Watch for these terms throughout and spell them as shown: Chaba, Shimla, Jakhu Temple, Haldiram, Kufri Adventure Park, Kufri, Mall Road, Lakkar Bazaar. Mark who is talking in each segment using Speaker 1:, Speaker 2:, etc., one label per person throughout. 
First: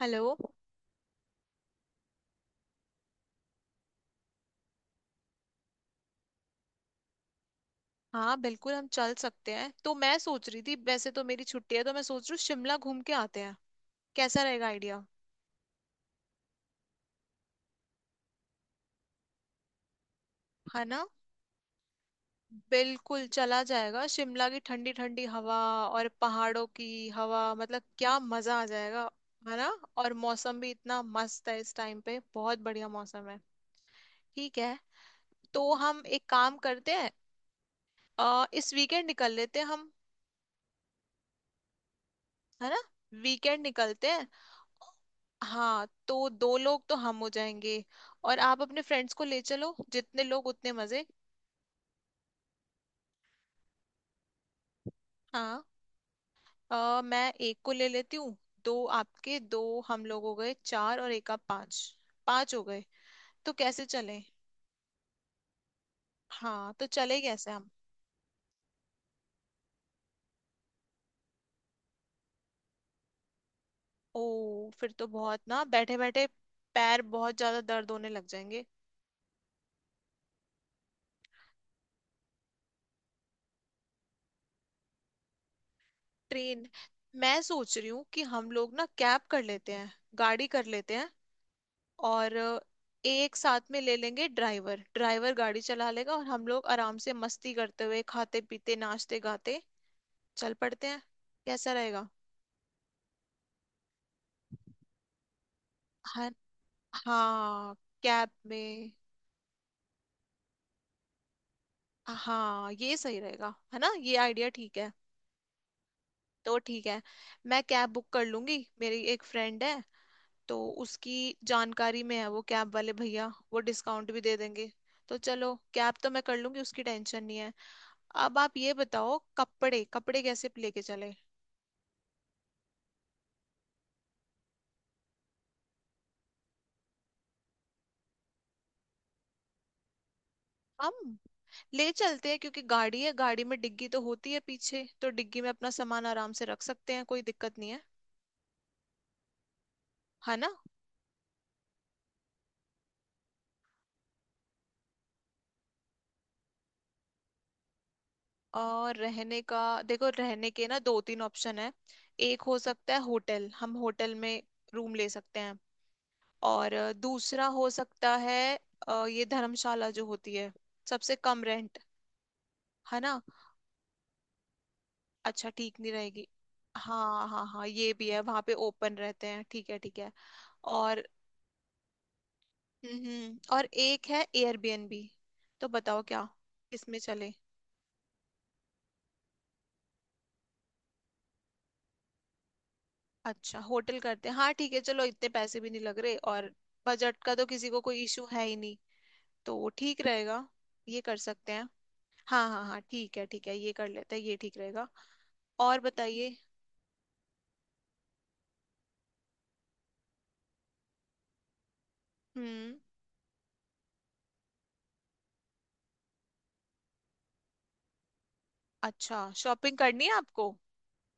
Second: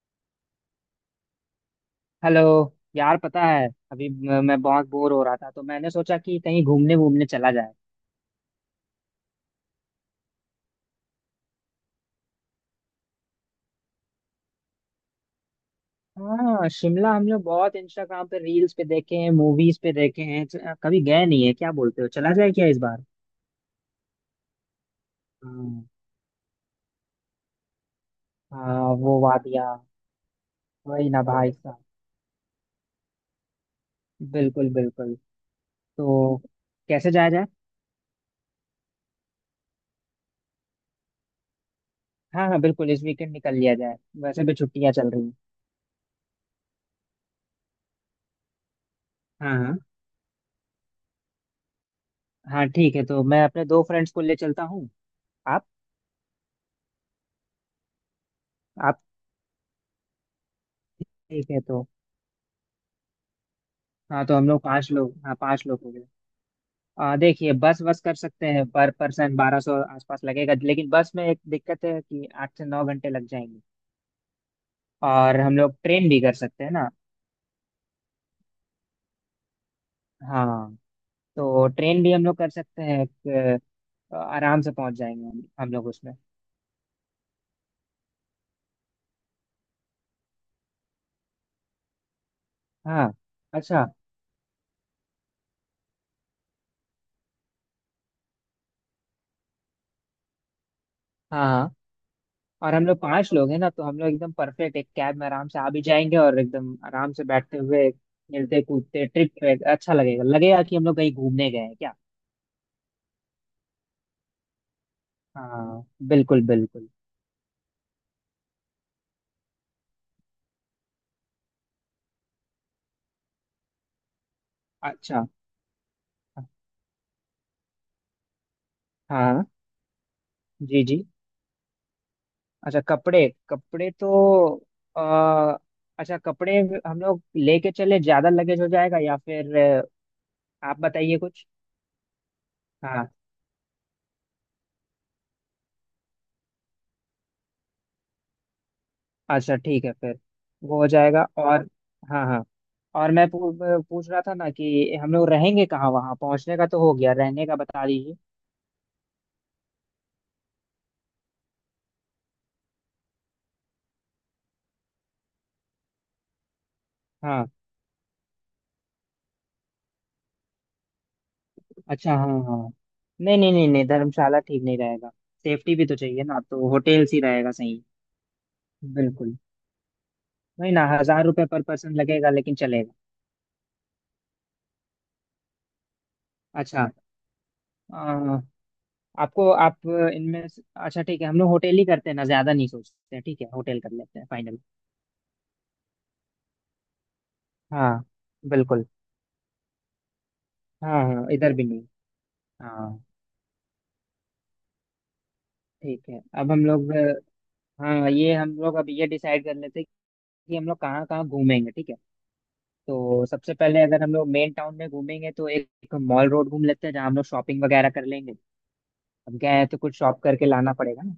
Speaker 1: Hello.
Speaker 2: Hello. यार पता है अभी मैं बहुत बोर हो रहा था, तो मैंने सोचा कि कहीं घूमने वूमने चला जाए।
Speaker 1: हाँ बिल्कुल हम चल सकते हैं। तो मैं सोच रही थी, वैसे तो मेरी छुट्टी है, तो मैं सोच रही हूँ शिमला घूम के आते हैं। कैसा रहेगा आइडिया।
Speaker 2: हाँ, शिमला हम लोग बहुत इंस्टाग्राम पे, रील्स पे देखे हैं, मूवीज पे देखे हैं,
Speaker 1: है
Speaker 2: कभी
Speaker 1: ना।
Speaker 2: गए नहीं है। क्या बोलते हो, चला जाए क्या इस बार?
Speaker 1: बिल्कुल चला जाएगा। शिमला की ठंडी ठंडी हवा
Speaker 2: हाँ
Speaker 1: और पहाड़ों की हवा, मतलब क्या मजा आ
Speaker 2: हाँ,
Speaker 1: जाएगा।
Speaker 2: वो
Speaker 1: है
Speaker 2: वादिया।
Speaker 1: ना। और मौसम भी इतना
Speaker 2: वही ना
Speaker 1: मस्त
Speaker 2: भाई
Speaker 1: है, इस
Speaker 2: साहब।
Speaker 1: टाइम पे बहुत बढ़िया मौसम है। ठीक
Speaker 2: बिल्कुल
Speaker 1: है।
Speaker 2: बिल्कुल।
Speaker 1: तो हम एक
Speaker 2: तो
Speaker 1: काम करते हैं।
Speaker 2: कैसे जाया जाए?
Speaker 1: इस वीकेंड निकल लेते हैं हम।
Speaker 2: हाँ हाँ
Speaker 1: है ना।
Speaker 2: बिल्कुल, इस वीकेंड निकल
Speaker 1: वीकेंड
Speaker 2: लिया जाए।
Speaker 1: निकलते हैं।
Speaker 2: वैसे भी छुट्टियां चल रही हैं।
Speaker 1: हाँ, तो दो लोग तो हम हो जाएंगे। और आप अपने फ्रेंड्स को ले
Speaker 2: हाँ
Speaker 1: चलो,
Speaker 2: हाँ।
Speaker 1: जितने लोग उतने मजे।
Speaker 2: हाँ ठीक है, तो मैं अपने दो फ्रेंड्स को ले चलता हूँ।
Speaker 1: हाँ।
Speaker 2: आप?
Speaker 1: मैं एक को ले लेती हूँ। दो
Speaker 2: आप।
Speaker 1: आपके, दो हम, लोग हो गए चार और एक आप,
Speaker 2: ठीक है
Speaker 1: पांच।
Speaker 2: तो।
Speaker 1: पांच हो गए। तो कैसे चले।
Speaker 2: हाँ, तो हम लोग पांच लोग, हाँ पांच लोग हो गए।
Speaker 1: हाँ तो
Speaker 2: आ
Speaker 1: चले कैसे
Speaker 2: देखिए,
Speaker 1: हम।
Speaker 2: बस बस कर सकते हैं, पर पर्सन 1200 आसपास लगेगा, लेकिन बस में एक दिक्कत है कि 8 से 9 घंटे लग जाएंगे।
Speaker 1: ओ फिर तो बहुत
Speaker 2: और हम
Speaker 1: ना
Speaker 2: लोग
Speaker 1: बैठे
Speaker 2: ट्रेन भी
Speaker 1: बैठे
Speaker 2: कर सकते हैं ना?
Speaker 1: पैर बहुत ज्यादा दर्द होने लग जाएंगे।
Speaker 2: हाँ तो ट्रेन भी हम लोग कर सकते हैं, आराम से पहुंच जाएंगे हम लोग उसमें।
Speaker 1: ट्रेन। मैं सोच रही हूँ कि हम लोग ना कैब कर लेते हैं, गाड़ी कर लेते हैं। और
Speaker 2: हाँ।
Speaker 1: एक साथ में
Speaker 2: अच्छा।
Speaker 1: ले लेंगे। ड्राइवर ड्राइवर गाड़ी चला लेगा और हम लोग आराम से मस्ती करते हुए खाते पीते नाचते गाते चल पड़ते हैं।
Speaker 2: हाँ
Speaker 1: कैसा
Speaker 2: हाँ।
Speaker 1: रहेगा।
Speaker 2: और हम लोग पांच लोग हैं ना, तो हम लोग एकदम परफेक्ट एक कैब में आराम से आ भी जाएंगे,
Speaker 1: हाँ
Speaker 2: और एकदम आराम से बैठते
Speaker 1: हाँ।
Speaker 2: हुए
Speaker 1: कैब
Speaker 2: खेलते
Speaker 1: में।
Speaker 2: कूदते ट्रिप पे अच्छा लगेगा। लगेगा कि हम लोग कहीं घूमने गए हैं क्या।
Speaker 1: हाँ ये सही रहेगा। है ना। ये आइडिया ठीक है।
Speaker 2: हाँ बिल्कुल
Speaker 1: तो ठीक
Speaker 2: बिल्कुल।
Speaker 1: है। मैं कैब बुक कर लूंगी, मेरी एक फ्रेंड है, तो उसकी जानकारी में है वो कैब वाले भैया, वो डिस्काउंट भी दे देंगे। तो
Speaker 2: अच्छा।
Speaker 1: चलो कैब तो मैं कर लूंगी, उसकी टेंशन नहीं है। अब आप ये बताओ,
Speaker 2: हाँ।
Speaker 1: कपड़े कपड़े कैसे लेके
Speaker 2: जी जी।
Speaker 1: चले।
Speaker 2: अच्छा, कपड़े कपड़े तो आ, अच्छा, कपड़े हम लोग लेके चले ज्यादा लगेज हो जाएगा, या फिर आप
Speaker 1: हम
Speaker 2: बताइए कुछ।
Speaker 1: ले चलते हैं क्योंकि गाड़ी
Speaker 2: हाँ।
Speaker 1: है, गाड़ी में डिग्गी तो होती है पीछे, तो डिग्गी में अपना सामान आराम से रख सकते हैं, कोई दिक्कत नहीं है।
Speaker 2: अच्छा ठीक है फिर।
Speaker 1: है ना।
Speaker 2: वो हो जाएगा, और हाँ हाँ, और पूछ रहा था ना कि हम लोग रहेंगे कहाँ? वहाँ पहुँचने का तो हो गया, रहने का बता दीजिए।
Speaker 1: और रहने का। देखो रहने के ना दो तीन ऑप्शन है। एक हो सकता है होटल, हम होटल में रूम ले सकते हैं। और
Speaker 2: हाँ।
Speaker 1: दूसरा हो सकता है ये धर्मशाला जो होती है, सबसे कम रेंट।
Speaker 2: अच्छा हाँ हाँ।
Speaker 1: है ना।
Speaker 2: नहीं नहीं नहीं नहीं, धर्मशाला ठीक नहीं रहेगा।
Speaker 1: अच्छा
Speaker 2: सेफ्टी
Speaker 1: ठीक
Speaker 2: भी
Speaker 1: नहीं
Speaker 2: तो चाहिए
Speaker 1: रहेगी।
Speaker 2: ना, तो होटेल्स ही
Speaker 1: हाँ हाँ
Speaker 2: रहेगा
Speaker 1: हाँ
Speaker 2: सही।
Speaker 1: ये भी है, वहां पे ओपन रहते
Speaker 2: बिल्कुल।
Speaker 1: हैं। ठीक है ठीक है।
Speaker 2: नहीं ना,
Speaker 1: और
Speaker 2: 1000 रुपये पर पर्सन लगेगा, लेकिन चलेगा।
Speaker 1: और एक है एयरबीएनबी। तो बताओ क्या,
Speaker 2: अच्छा।
Speaker 1: किसमें चले।
Speaker 2: अ, आपको, आप अच्छा, ठीक है, हम लोग होटल ही करते हैं ना, ज्यादा नहीं सोचते हैं, ठीक है,
Speaker 1: अच्छा
Speaker 2: होटल कर
Speaker 1: होटल
Speaker 2: लेते हैं
Speaker 1: करते हैं। हाँ
Speaker 2: फाइनल।
Speaker 1: ठीक है चलो, इतने पैसे भी नहीं लग रहे, और बजट का तो किसी को कोई
Speaker 2: हाँ
Speaker 1: इशू है ही नहीं।
Speaker 2: बिल्कुल।
Speaker 1: तो वो ठीक रहेगा। ये
Speaker 2: हाँ
Speaker 1: कर
Speaker 2: हाँ,
Speaker 1: सकते
Speaker 2: इधर भी
Speaker 1: हैं।
Speaker 2: नहीं।
Speaker 1: हाँ हाँ हाँ
Speaker 2: हाँ।
Speaker 1: ठीक है ये कर लेते हैं, ये ठीक रहेगा। और
Speaker 2: ठीक है,
Speaker 1: बताइए।
Speaker 2: अब हम लोग, हाँ ये हम लोग अब ये डिसाइड कर लेते हैं कि हम लोग कहाँ कहाँ घूमेंगे, ठीक है।
Speaker 1: हम्म।
Speaker 2: तो सबसे पहले अगर हम लोग मेन टाउन में घूमेंगे, तो एक मॉल रोड घूम लेते हैं, जहाँ हम लोग शॉपिंग वगैरह कर लेंगे।
Speaker 1: अच्छा
Speaker 2: अब गए हैं
Speaker 1: शॉपिंग
Speaker 2: तो कुछ
Speaker 1: करनी है
Speaker 2: शॉप करके
Speaker 1: आपको।
Speaker 2: लाना पड़ेगा ना।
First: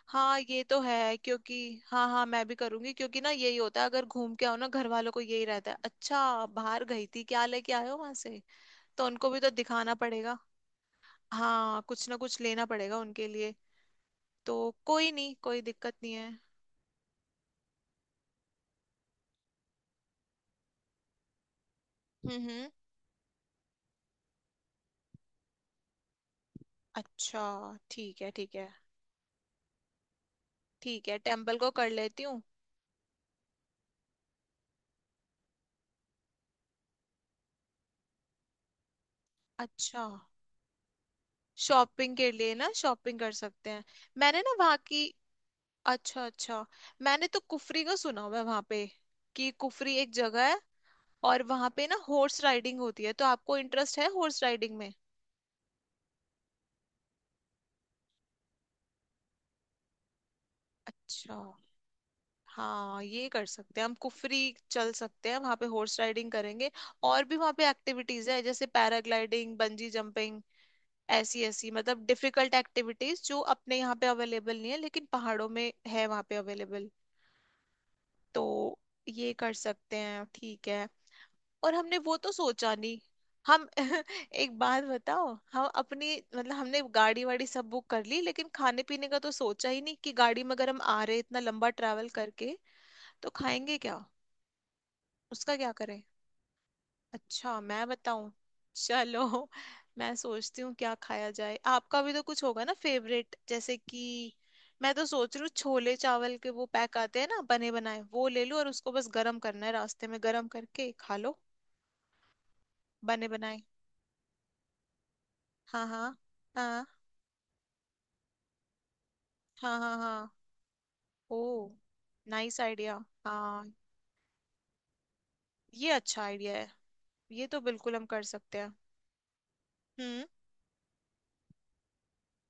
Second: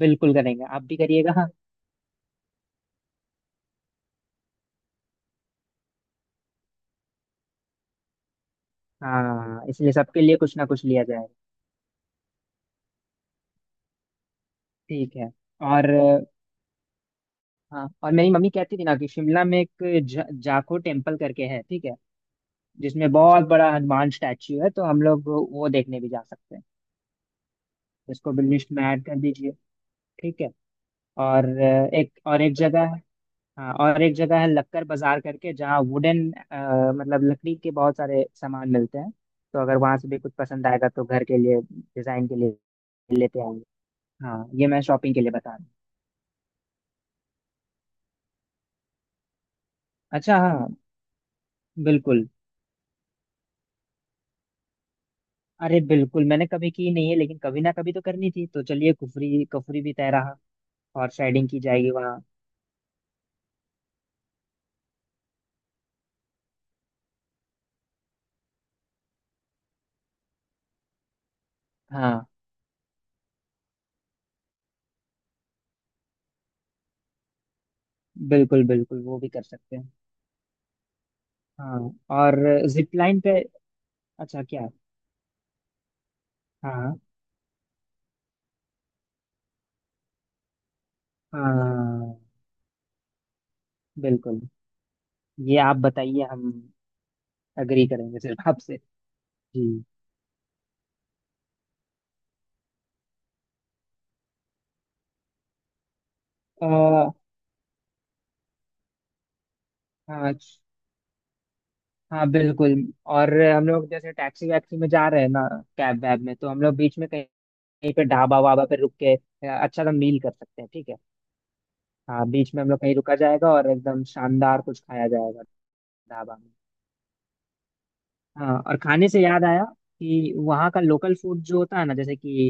Speaker 2: बिल्कुल
Speaker 1: हाँ ये
Speaker 2: करेंगे,
Speaker 1: तो
Speaker 2: आप भी
Speaker 1: है,
Speaker 2: करिएगा।
Speaker 1: क्योंकि हाँ हाँ मैं भी करूंगी, क्योंकि ना यही होता है, अगर घूम के आओ ना, घर वालों को यही रहता है, अच्छा बाहर गई थी, क्या लेके आए हो वहां से। तो उनको भी तो
Speaker 2: हाँ, इसलिए
Speaker 1: दिखाना
Speaker 2: सबके लिए
Speaker 1: पड़ेगा।
Speaker 2: कुछ ना कुछ लिया जाए।
Speaker 1: हाँ, कुछ ना कुछ लेना पड़ेगा उनके लिए। तो कोई
Speaker 2: ठीक है।
Speaker 1: नहीं, कोई
Speaker 2: और
Speaker 1: दिक्कत नहीं है।
Speaker 2: हाँ, और मेरी मम्मी कहती थी ना कि शिमला में एक जाखो टेम्पल करके है, ठीक है,
Speaker 1: हम्म।
Speaker 2: जिसमें बहुत बड़ा हनुमान स्टैचू है, तो हम लोग वो देखने भी जा सकते हैं।
Speaker 1: अच्छा ठीक है
Speaker 2: इसको भी
Speaker 1: ठीक है।
Speaker 2: लिस्ट में ऐड कर दीजिए, ठीक है।
Speaker 1: ठीक है
Speaker 2: और
Speaker 1: टेम्पल को कर
Speaker 2: एक
Speaker 1: लेती हूँ।
Speaker 2: और, एक जगह है, हाँ और एक जगह है लक्कर बाजार करके, जहाँ वुडन, मतलब लकड़ी के बहुत सारे सामान मिलते हैं, तो अगर वहां
Speaker 1: अच्छा
Speaker 2: से भी कुछ पसंद आएगा, तो घर के लिए,
Speaker 1: शॉपिंग
Speaker 2: डिजाइन
Speaker 1: के
Speaker 2: के
Speaker 1: लिए
Speaker 2: लिए
Speaker 1: ना, शॉपिंग कर
Speaker 2: लेते आएंगे।
Speaker 1: सकते हैं। मैंने
Speaker 2: हाँ,
Speaker 1: ना
Speaker 2: ये
Speaker 1: वहाँ
Speaker 2: मैं
Speaker 1: की।
Speaker 2: शॉपिंग के लिए बता रहा हूँ।
Speaker 1: अच्छा अच्छा। मैंने तो कुफरी का सुना हुआ है वहाँ पे, कि कुफरी एक
Speaker 2: अच्छा
Speaker 1: जगह है।
Speaker 2: हाँ,
Speaker 1: और वहाँ पे ना
Speaker 2: बिल्कुल,
Speaker 1: हॉर्स राइडिंग होती है, तो आपको इंटरेस्ट है हॉर्स राइडिंग में।
Speaker 2: अरे बिल्कुल, मैंने कभी की नहीं है, लेकिन कभी ना कभी तो करनी थी, तो चलिए, कुफरी कुफरी भी तय रहा। और
Speaker 1: अच्छा।
Speaker 2: साइडिंग की जाएगी वहाँ।
Speaker 1: हाँ ये कर सकते हैं, हम कुफरी चल सकते हैं, वहां पे हॉर्स राइडिंग करेंगे। और भी वहां पे एक्टिविटीज है, जैसे पैराग्लाइडिंग, बंजी जंपिंग, ऐसी ऐसी मतलब
Speaker 2: हाँ
Speaker 1: डिफिकल्ट एक्टिविटीज जो अपने यहाँ पे अवेलेबल नहीं है लेकिन पहाड़ों में है, वहां पे अवेलेबल। तो
Speaker 2: बिल्कुल बिल्कुल, वो भी
Speaker 1: ये
Speaker 2: कर
Speaker 1: कर
Speaker 2: सकते हैं।
Speaker 1: सकते हैं ठीक है। और
Speaker 2: हाँ,
Speaker 1: हमने वो तो
Speaker 2: और
Speaker 1: सोचा
Speaker 2: जिप
Speaker 1: नहीं।
Speaker 2: लाइन पे।
Speaker 1: हम
Speaker 2: अच्छा,
Speaker 1: एक
Speaker 2: क्या?
Speaker 1: बात बताओ। हम अपनी मतलब हमने
Speaker 2: हाँ
Speaker 1: गाड़ी वाड़ी सब बुक कर ली, लेकिन खाने पीने का तो सोचा ही नहीं कि गाड़ी में अगर हम आ रहे इतना लंबा ट्रैवल
Speaker 2: हाँ
Speaker 1: करके, तो खाएंगे
Speaker 2: बिल्कुल।
Speaker 1: उसका
Speaker 2: ये
Speaker 1: क्या
Speaker 2: आप
Speaker 1: करें।
Speaker 2: बताइए, हम
Speaker 1: अच्छा
Speaker 2: अग्री
Speaker 1: मैं
Speaker 2: करेंगे
Speaker 1: बताऊं।
Speaker 2: सिर्फ आपसे।
Speaker 1: चलो,
Speaker 2: जी।
Speaker 1: मैं सोचती हूँ क्या खाया जाए, आपका भी तो कुछ होगा ना फेवरेट, जैसे कि मैं तो सोच रही हूँ छोले चावल के वो पैक
Speaker 2: आ,
Speaker 1: आते हैं ना बने बनाए, वो ले लूं और उसको बस गरम करना है रास्ते में,
Speaker 2: हाँ
Speaker 1: गरम करके खा लो।
Speaker 2: हाँ बिल्कुल।
Speaker 1: बने
Speaker 2: और
Speaker 1: बनाए।
Speaker 2: हम लोग जैसे टैक्सी वैक्सी में जा रहे हैं ना,
Speaker 1: हाँ
Speaker 2: कैब
Speaker 1: हाँ
Speaker 2: वैब में, तो हम लोग
Speaker 1: हाँ
Speaker 2: बीच में कहीं, कहीं पे ढाबा वाबा पे रुक के
Speaker 1: हाँ
Speaker 2: अच्छा सा
Speaker 1: हाँ
Speaker 2: मील कर
Speaker 1: हाँ।
Speaker 2: सकते हैं, ठीक है।
Speaker 1: ओ,
Speaker 2: हाँ, बीच
Speaker 1: नाइस
Speaker 2: में हम लोग कहीं
Speaker 1: आइडिया।
Speaker 2: रुका जाएगा, और
Speaker 1: हाँ
Speaker 2: एकदम शानदार कुछ खाया जाएगा।
Speaker 1: ये अच्छा
Speaker 2: ढाबा में।
Speaker 1: आइडिया है। ये तो बिल्कुल हम कर सकते
Speaker 2: हाँ,
Speaker 1: हैं।
Speaker 2: और खाने से याद आया
Speaker 1: हम्म।
Speaker 2: कि वहाँ का लोकल फूड जो होता है ना, जैसे कि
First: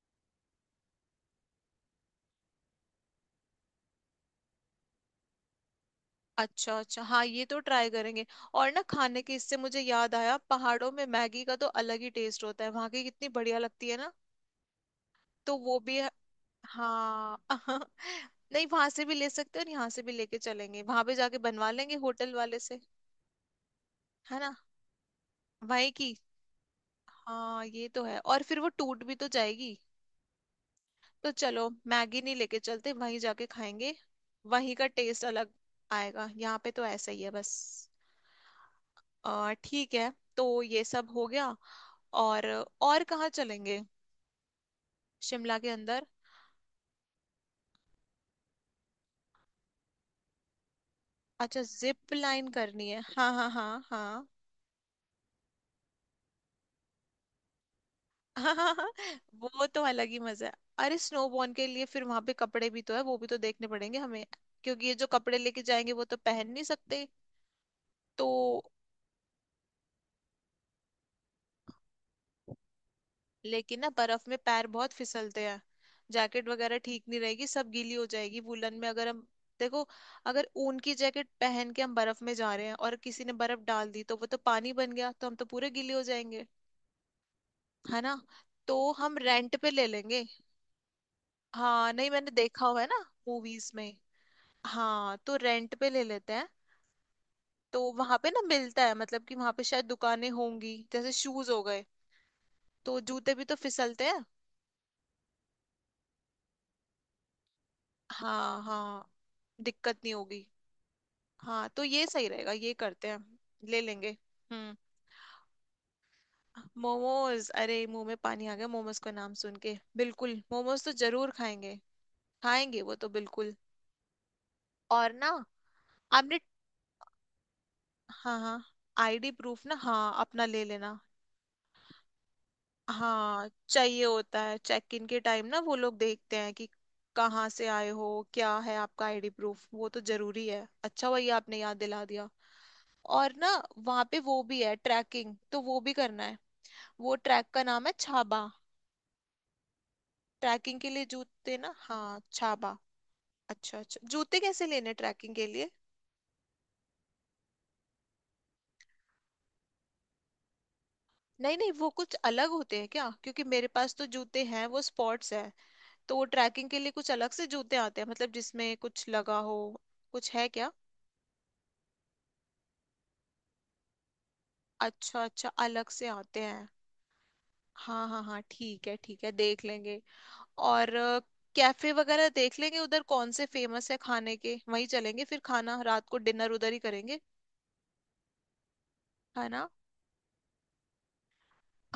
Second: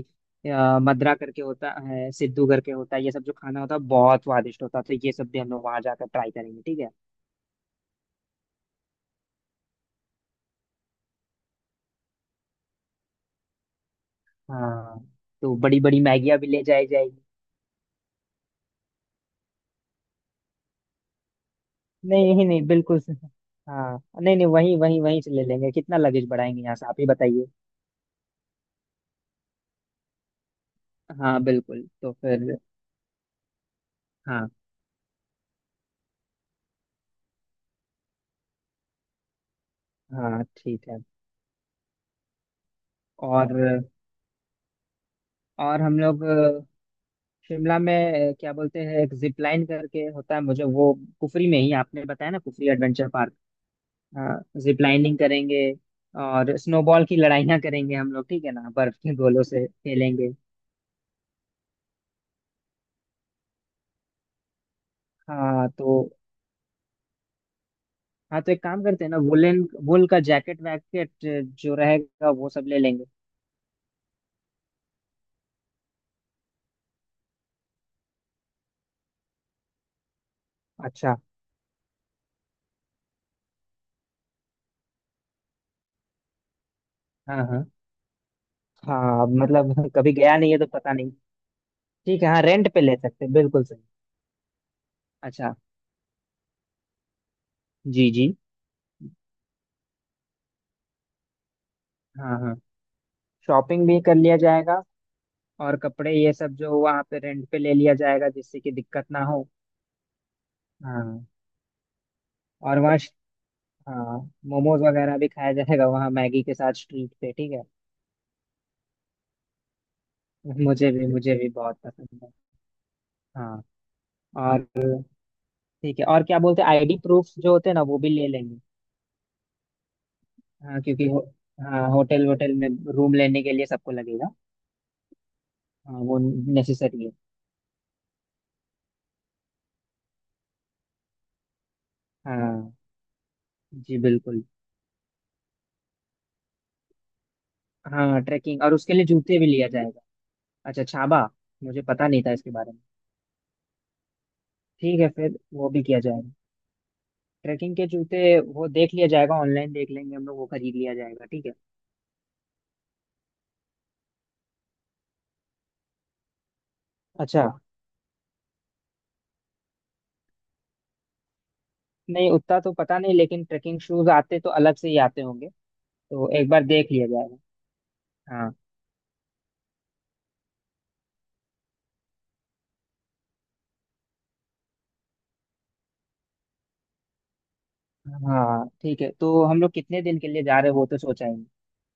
Speaker 2: मद्रा करके होता है, सिद्धू करके होता है, ये सब जो खाना होता है बहुत स्वादिष्ट होता है, तो ये सब भी हम लोग वहाँ जाकर ट्राई करेंगे,
Speaker 1: अच्छा
Speaker 2: ठीक है।
Speaker 1: अच्छा हाँ ये तो ट्राई करेंगे। और ना, खाने के इससे मुझे याद आया, पहाड़ों में मैगी का तो अलग ही टेस्ट होता है, वहां की कितनी बढ़िया लगती है ना।
Speaker 2: हाँ,
Speaker 1: तो
Speaker 2: तो बड़ी बड़ी मैगिया भी ले जाई जाएगी।
Speaker 1: हाँ नहीं वहां से भी ले सकते हैं और यहाँ से भी लेके चलेंगे, वहां पे जाके बनवा लेंगे होटल
Speaker 2: नहीं नहीं
Speaker 1: वाले
Speaker 2: नहीं,
Speaker 1: से।
Speaker 2: बिल्कुल हाँ नहीं
Speaker 1: है
Speaker 2: नहीं,
Speaker 1: ना,
Speaker 2: वहीं वहीं वहीं से ले लेंगे,
Speaker 1: वही
Speaker 2: कितना
Speaker 1: की।
Speaker 2: लगेज बढ़ाएंगे यहाँ से, आप ही बताइए।
Speaker 1: हाँ ये तो है, और फिर वो टूट भी तो जाएगी। तो
Speaker 2: हाँ
Speaker 1: चलो
Speaker 2: बिल्कुल तो
Speaker 1: मैगी नहीं
Speaker 2: फिर।
Speaker 1: लेके चलते, वहीं जाके खाएंगे,
Speaker 2: हाँ
Speaker 1: वहीं का टेस्ट अलग आएगा, यहाँ पे तो ऐसा ही है बस। ठीक है।
Speaker 2: हाँ
Speaker 1: तो ये
Speaker 2: ठीक है।
Speaker 1: सब हो गया। और और कहाँ
Speaker 2: और
Speaker 1: चलेंगे शिमला के
Speaker 2: और हम
Speaker 1: अंदर।
Speaker 2: लोग शिमला में क्या बोलते हैं एक जिप लाइन करके होता है मुझे, वो कुफरी में
Speaker 1: अच्छा
Speaker 2: ही आपने
Speaker 1: जिप
Speaker 2: बताया ना,
Speaker 1: लाइन
Speaker 2: कुफरी
Speaker 1: करनी है,
Speaker 2: एडवेंचर
Speaker 1: हाँ
Speaker 2: पार्क।
Speaker 1: हाँ हाँ हाँ।
Speaker 2: हाँ, जिप लाइनिंग करेंगे, और स्नोबॉल की लड़ाइयाँ करेंगे हम लोग, ठीक है
Speaker 1: हाँ
Speaker 2: ना,
Speaker 1: हाँ हाँ,
Speaker 2: बर्फ के गोलों
Speaker 1: वो
Speaker 2: से
Speaker 1: तो अलग ही
Speaker 2: खेलेंगे।
Speaker 1: मजा है। अरे स्नोबॉर्न के लिए फिर वहां पे कपड़े भी तो है, वो भी तो देखने पड़ेंगे हमें, क्योंकि ये जो कपड़े लेके
Speaker 2: हाँ
Speaker 1: जाएंगे वो
Speaker 2: तो।
Speaker 1: तो पहन नहीं सकते। तो
Speaker 2: हाँ तो एक काम करते हैं ना, वुलन, वुल का जैकेट वैकेट जो रहेगा वो सब ले लेंगे।
Speaker 1: लेकिन ना बर्फ में पैर बहुत फिसलते हैं, जैकेट वगैरह ठीक नहीं रहेगी, सब गीली हो जाएगी वुलन में, अगर हम। देखो, अगर ऊन की
Speaker 2: अच्छा।
Speaker 1: जैकेट पहन के हम बर्फ में जा रहे हैं और किसी ने बर्फ डाल दी, तो वो तो पानी बन गया, तो हम तो पूरे गीले हो जाएंगे।
Speaker 2: हाँ हाँ।
Speaker 1: है ना। तो हम
Speaker 2: हाँ
Speaker 1: रेंट पे ले
Speaker 2: मतलब कभी
Speaker 1: लेंगे।
Speaker 2: गया नहीं है तो पता नहीं।
Speaker 1: हाँ नहीं
Speaker 2: ठीक है,
Speaker 1: मैंने
Speaker 2: हाँ
Speaker 1: देखा
Speaker 2: रेंट पे
Speaker 1: हुआ है
Speaker 2: ले
Speaker 1: ना,
Speaker 2: सकते हैं, बिल्कुल
Speaker 1: मूवीज
Speaker 2: सही।
Speaker 1: में। हाँ तो
Speaker 2: अच्छा।
Speaker 1: रेंट पे ले लेते हैं। तो
Speaker 2: जी
Speaker 1: वहां पे
Speaker 2: जी।
Speaker 1: ना मिलता है, मतलब कि वहां पे शायद दुकानें होंगी, जैसे शूज हो गए,
Speaker 2: हाँ हाँ।
Speaker 1: तो जूते भी तो
Speaker 2: शॉपिंग भी
Speaker 1: फिसलते
Speaker 2: कर
Speaker 1: हैं।
Speaker 2: लिया जाएगा, और कपड़े ये सब जो वहाँ पे रेंट पे ले लिया जाएगा, जिससे
Speaker 1: हाँ
Speaker 2: कि दिक्कत
Speaker 1: हाँ,
Speaker 2: ना हो।
Speaker 1: दिक्कत नहीं होगी।
Speaker 2: हाँ,
Speaker 1: हाँ तो ये सही रहेगा ये
Speaker 2: और वहाँ।
Speaker 1: करते हैं। ले लेंगे।
Speaker 2: हाँ,
Speaker 1: हम्म।
Speaker 2: मोमोज वगैरह भी खाया जाएगा वहाँ, मैगी के साथ, स्ट्रीट पे,
Speaker 1: मोमोज,
Speaker 2: ठीक है।
Speaker 1: अरे मुंह में पानी आ गया, मोमोज का नाम सुन के, बिल्कुल मोमोज तो
Speaker 2: मुझे भी,
Speaker 1: जरूर
Speaker 2: मुझे भी
Speaker 1: खाएंगे।
Speaker 2: बहुत पसंद है।
Speaker 1: खाएंगे वो तो बिल्कुल।
Speaker 2: हाँ और।
Speaker 1: और ना।
Speaker 2: ठीक है, और क्या
Speaker 1: आपने,
Speaker 2: बोलते हैं आईडी प्रूफ जो होते हैं ना, वो भी ले
Speaker 1: हाँ हाँ
Speaker 2: लेंगे।
Speaker 1: आईडी प्रूफ ना, हाँ अपना ले
Speaker 2: हाँ,
Speaker 1: लेना।
Speaker 2: क्योंकि हाँ होटल वोटल में रूम लेने
Speaker 1: हाँ
Speaker 2: के लिए सबको
Speaker 1: चाहिए
Speaker 2: लगेगा।
Speaker 1: होता है चेक इन के टाइम ना, वो लोग
Speaker 2: हाँ, वो
Speaker 1: देखते हैं कि
Speaker 2: नेसेसरी है।
Speaker 1: कहाँ से आए हो, क्या है आपका आईडी प्रूफ, वो तो जरूरी है। अच्छा हुआ ये आपने याद दिला दिया।
Speaker 2: हाँ
Speaker 1: और ना,
Speaker 2: जी
Speaker 1: वहाँ पे वो
Speaker 2: बिल्कुल।
Speaker 1: भी है ट्रैकिंग, तो वो भी करना है। वो ट्रैक का नाम है
Speaker 2: हाँ,
Speaker 1: छाबा।
Speaker 2: ट्रैकिंग, और उसके लिए जूते भी लिया जाएगा।
Speaker 1: ट्रैकिंग
Speaker 2: अच्छा
Speaker 1: के लिए
Speaker 2: छाबा,
Speaker 1: जूते ना,
Speaker 2: मुझे पता
Speaker 1: हाँ
Speaker 2: नहीं था इसके बारे
Speaker 1: छाबा।
Speaker 2: में।
Speaker 1: अच्छा अच्छा। जूते कैसे लेने
Speaker 2: ठीक है
Speaker 1: ट्रैकिंग
Speaker 2: फिर
Speaker 1: के लिए।
Speaker 2: वो भी किया जाएगा। ट्रैकिंग के जूते, वो देख लिया जाएगा, ऑनलाइन देख लेंगे हम लोग, वो खरीद लिया जाएगा, ठीक है।
Speaker 1: नहीं नहीं, वो कुछ अलग होते हैं क्या, क्योंकि मेरे पास तो जूते हैं वो स्पॉट्स है। तो ट्रैकिंग के लिए कुछ अलग
Speaker 2: अच्छा,
Speaker 1: से जूते आते हैं, मतलब जिसमें कुछ लगा हो। कुछ है क्या।
Speaker 2: नहीं उतना तो पता नहीं, लेकिन ट्रैकिंग शूज आते तो अलग से ही आते
Speaker 1: अच्छा
Speaker 2: होंगे।
Speaker 1: अच्छा, अलग से
Speaker 2: तो
Speaker 1: आते
Speaker 2: एक बार
Speaker 1: हैं।
Speaker 2: देख लिया जाएगा।
Speaker 1: हाँ हाँ हाँ
Speaker 2: हाँ
Speaker 1: ठीक है देख लेंगे। और कैफे वगैरह देख लेंगे उधर कौन से फेमस है खाने के, वहीं चलेंगे फिर, खाना रात को डिनर उधर ही करेंगे।
Speaker 2: हाँ ठीक है, तो
Speaker 1: है
Speaker 2: हम
Speaker 1: ना।
Speaker 2: लोग कितने दिन के लिए जा रहे हैं, वो तो सोचा ही नहीं।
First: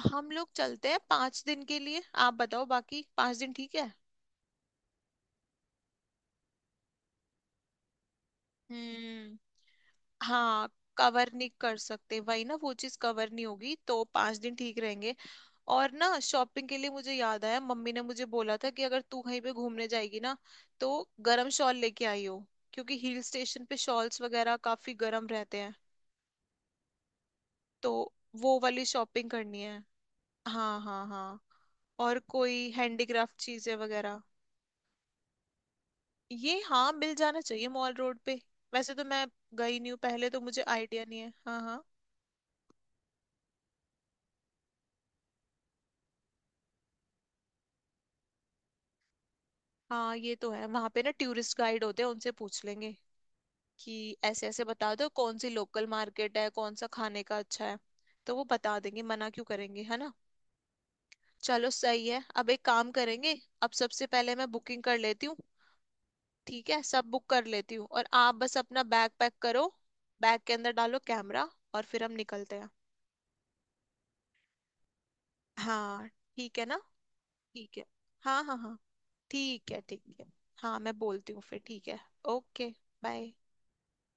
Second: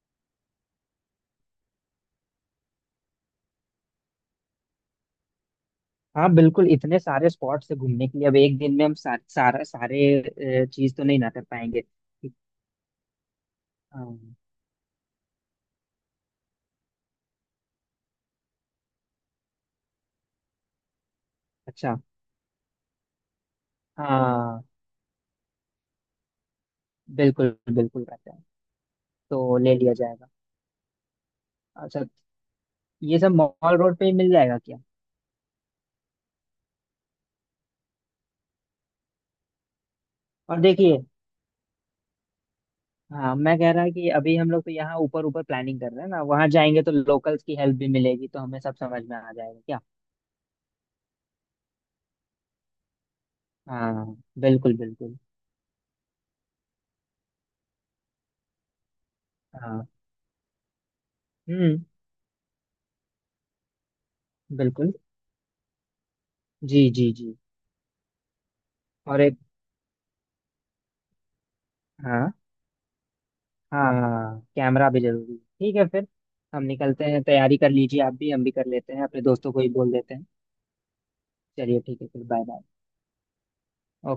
Speaker 1: हम लोग चलते हैं 5 दिन के लिए, आप बताओ, बाकी 5 दिन ठीक है।
Speaker 2: हाँ बिल्कुल, इतने सारे स्पॉट्स है घूमने के लिए, अब एक दिन में हम
Speaker 1: हम्म।
Speaker 2: सारे
Speaker 1: हाँ,
Speaker 2: चीज तो नहीं ना
Speaker 1: कवर
Speaker 2: कर
Speaker 1: नहीं कर
Speaker 2: पाएंगे,
Speaker 1: सकते
Speaker 2: ठीक।
Speaker 1: वही ना, वो चीज कवर नहीं होगी, तो
Speaker 2: हाँ,
Speaker 1: 5 दिन ठीक रहेंगे। और ना, शॉपिंग के लिए मुझे याद आया, मम्मी ने मुझे बोला था कि अगर तू कहीं पे घूमने जाएगी ना, तो गरम शॉल
Speaker 2: अच्छा।
Speaker 1: लेके आई हो, क्योंकि हिल स्टेशन पे शॉल्स वगैरह
Speaker 2: हाँ
Speaker 1: काफी गरम रहते हैं।
Speaker 2: बिल्कुल
Speaker 1: तो
Speaker 2: बिल्कुल रहता है।
Speaker 1: वो वाली शॉपिंग
Speaker 2: तो
Speaker 1: करनी
Speaker 2: ले
Speaker 1: है।
Speaker 2: लिया जाएगा।
Speaker 1: हाँ हाँ हाँ।
Speaker 2: अच्छा,
Speaker 1: और कोई
Speaker 2: ये सब
Speaker 1: हैंडीक्राफ्ट चीजें
Speaker 2: मॉल रोड पे ही
Speaker 1: वगैरह।
Speaker 2: मिल जाएगा क्या?
Speaker 1: ये हाँ मिल जाना चाहिए मॉल रोड पे। वैसे तो मैं गई नहीं हूँ पहले, तो
Speaker 2: और
Speaker 1: मुझे
Speaker 2: देखिए,
Speaker 1: आइडिया नहीं है। हाँ हाँ।
Speaker 2: हाँ मैं कह रहा कि अभी हम लोग तो यहाँ ऊपर ऊपर प्लानिंग कर रहे हैं ना, वहाँ जाएंगे तो लोकल्स की हेल्प भी मिलेगी, तो हमें सब समझ में आ जाएगा क्या।
Speaker 1: हाँ ये तो है, वहां पे ना टूरिस्ट गाइड होते हैं, उनसे पूछ लेंगे
Speaker 2: हाँ
Speaker 1: कि ऐसे ऐसे
Speaker 2: बिल्कुल
Speaker 1: बता दो
Speaker 2: बिल्कुल।
Speaker 1: कौन सी लोकल मार्केट है, कौन सा खाने का अच्छा है। तो वो बता देंगे, मना क्यों करेंगे।
Speaker 2: हाँ।
Speaker 1: है ना। चलो
Speaker 2: हम्म।
Speaker 1: सही है। अब एक काम करेंगे। अब सबसे पहले मैं बुकिंग
Speaker 2: बिल्कुल।
Speaker 1: कर लेती हूँ। ठीक है
Speaker 2: जी
Speaker 1: सब
Speaker 2: जी
Speaker 1: बुक
Speaker 2: जी,
Speaker 1: कर लेती हूँ, और आप बस अपना बैग
Speaker 2: और
Speaker 1: पैक
Speaker 2: एक।
Speaker 1: करो। बैग के अंदर डालो कैमरा, और फिर हम
Speaker 2: हाँ
Speaker 1: निकलते हैं।
Speaker 2: हाँ, कैमरा भी जरूरी है, ठीक है
Speaker 1: हाँ।
Speaker 2: फिर।
Speaker 1: ठीक
Speaker 2: हम
Speaker 1: है ना।
Speaker 2: निकलते हैं, तैयारी कर
Speaker 1: ठीक है।
Speaker 2: लीजिए आप भी,
Speaker 1: हाँ
Speaker 2: हम भी
Speaker 1: हाँ
Speaker 2: कर
Speaker 1: हाँ
Speaker 2: लेते हैं, अपने दोस्तों को ही
Speaker 1: ठीक है
Speaker 2: बोल देते
Speaker 1: ठीक है।
Speaker 2: हैं।
Speaker 1: हाँ मैं बोलती हूँ फिर।
Speaker 2: चलिए
Speaker 1: ठीक है।
Speaker 2: ठीक है फिर, बाय बाय।
Speaker 1: ओके। बाय।